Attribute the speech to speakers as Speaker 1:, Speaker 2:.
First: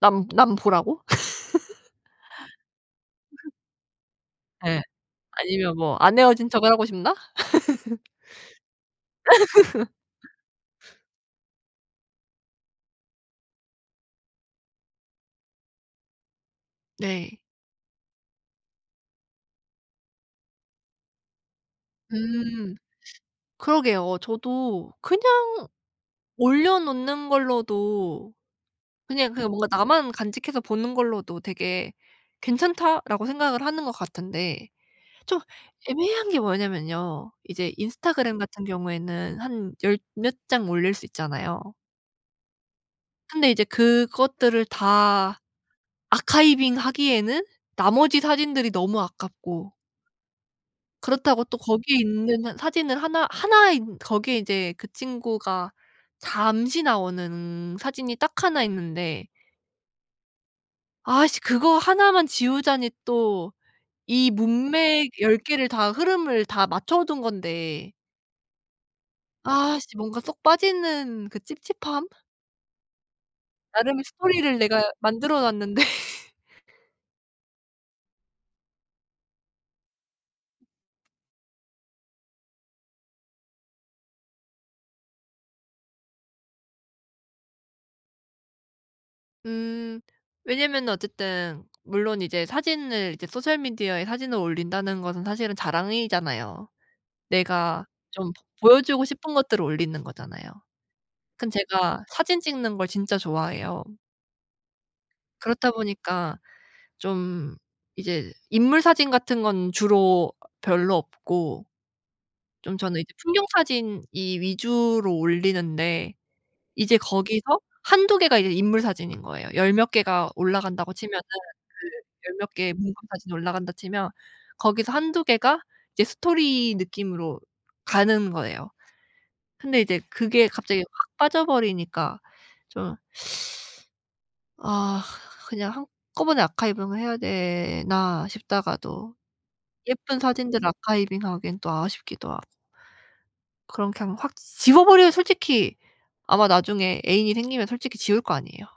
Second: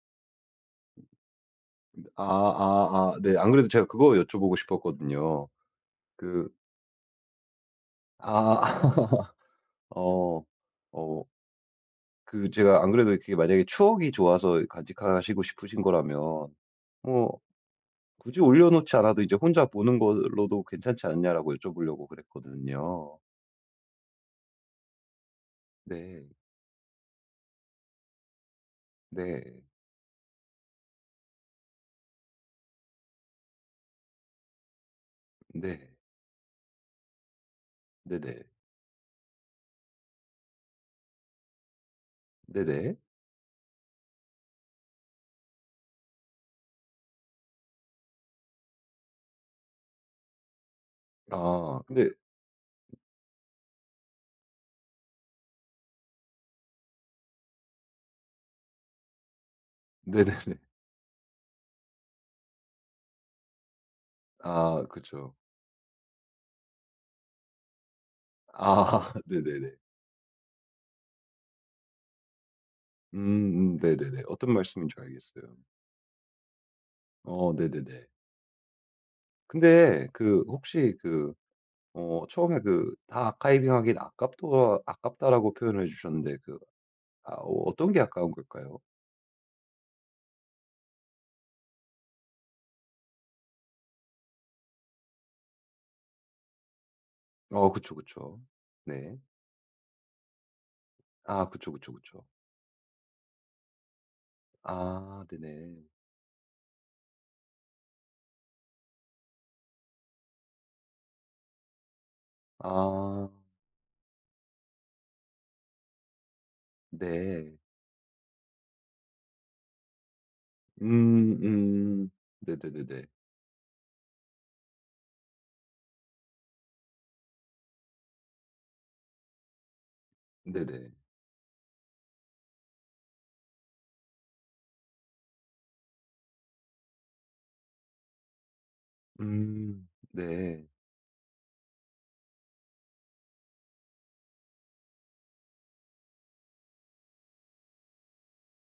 Speaker 1: 남 남 보라고?
Speaker 2: 아 아 아. 네 안 그래도 제가 그거 여쭤보고
Speaker 1: 네.
Speaker 2: 싶었거든요.
Speaker 1: 아니면 뭐 안
Speaker 2: 그
Speaker 1: 헤어진 척을 하고 싶나?
Speaker 2: 아. 어. 어. 그 제가 안 그래도 그게 만약에 추억이 좋아서 간직하시고 싶으신 거라면
Speaker 1: 네.
Speaker 2: "뭐 굳이 올려놓지 않아도 인제 혼자 보는 걸로도 괜찮지 않냐?"라고 여쭤보려고
Speaker 1: 음
Speaker 2: 그랬거든요.
Speaker 1: 그러게요. 저도 그냥
Speaker 2: 네.
Speaker 1: 올려놓는 걸로도 '그냥 그냥
Speaker 2: 네.
Speaker 1: 뭔가 나만 간직해서 보는 걸로도 되게 괜찮다.'라고 생각을 하는 것 같은데 좀
Speaker 2: 네.
Speaker 1: 애매한 게 뭐냐면요. 이제 인스타그램
Speaker 2: 네네.
Speaker 1: 같은 경우에는 한 열 몇 장 올릴 수 있잖아요.
Speaker 2: 네네.
Speaker 1: 근데 이제 그것들을 다 아카이빙하기에는 나머지 사진들이 너무 아깝고 그렇다고 또
Speaker 2: 아
Speaker 1: 거기에
Speaker 2: 근데
Speaker 1: 있는 사진을 하나 하나인 거기에 이제 그 친구가 잠시 나오는 사진이 딱 1 있는데
Speaker 2: 네네네.
Speaker 1: 아씨 그거 1 만 지우자니 또 이
Speaker 2: 아
Speaker 1: 문맥
Speaker 2: 그쵸.
Speaker 1: 10 개를 다 흐름을 다 맞춰 둔 건데
Speaker 2: 아 네네네.
Speaker 1: 아씨 뭔가 쏙 빠지는 그 찝찝함?
Speaker 2: 음음.
Speaker 1: 나름의
Speaker 2: 네네네. 어떤
Speaker 1: 스토리를 내가
Speaker 2: 말씀인지
Speaker 1: 만들어
Speaker 2: 알겠어요.
Speaker 1: 놨는데.
Speaker 2: 어 네네네. 근데 그 혹시 그 어 처음에 그 "다 아카이빙하긴 아깝또 아깝다."라고 표현해 주셨는데 그 아 어 어떤 게 아까운 걸까요?
Speaker 1: 음 왜냐하면은 어쨌든 물론 이제 사진을 이제 소셜 미디어에 사진을 올린다는 것은 사실은 자랑이잖아요.
Speaker 2: 어
Speaker 1: 내가
Speaker 2: 그쵸,
Speaker 1: 좀
Speaker 2: 그쵸.
Speaker 1: 보 보여 주고
Speaker 2: 네.
Speaker 1: 싶은 것들을 올리는 거잖아요.
Speaker 2: 아
Speaker 1: 근데
Speaker 2: 그쵸, 그쵸
Speaker 1: 제가
Speaker 2: 그쵸.
Speaker 1: 사진 찍는 걸 진짜 좋아해요.
Speaker 2: 아
Speaker 1: 그렇다
Speaker 2: 네네.
Speaker 1: 보니까 좀 이제 인물 사진 같은 건 주로 별로 없고 좀 저는 이제
Speaker 2: 아.
Speaker 1: 풍경 사진 이 위주로 올리는데 이제
Speaker 2: 네.
Speaker 1: 거기서 1-2 개가 이제 인물 사진인 거예요. 열 몇 개가 올라간다고 치면은
Speaker 2: 음 음.
Speaker 1: 그 열 몇 개의 풍경
Speaker 2: 네네네네.
Speaker 1: 사진이 올라간다 치면 거기서 1-2 개가 이제 스토리 느낌으로 가는 거예요. 근데 이제 그게 갑자기
Speaker 2: 네네.
Speaker 1: 확 빠져버리니까 좀 '아 그냥 한꺼번에 아카이빙을 해야 되나?' 싶다가도
Speaker 2: 음
Speaker 1: 예쁜 사진들
Speaker 2: 네.
Speaker 1: 아카이빙하기엔 또 아쉽기도 하고. 그럼 그냥 확 지워버려면 솔직히 아마 나중에 애인이 생기면 솔직히 지울 거 아니에요.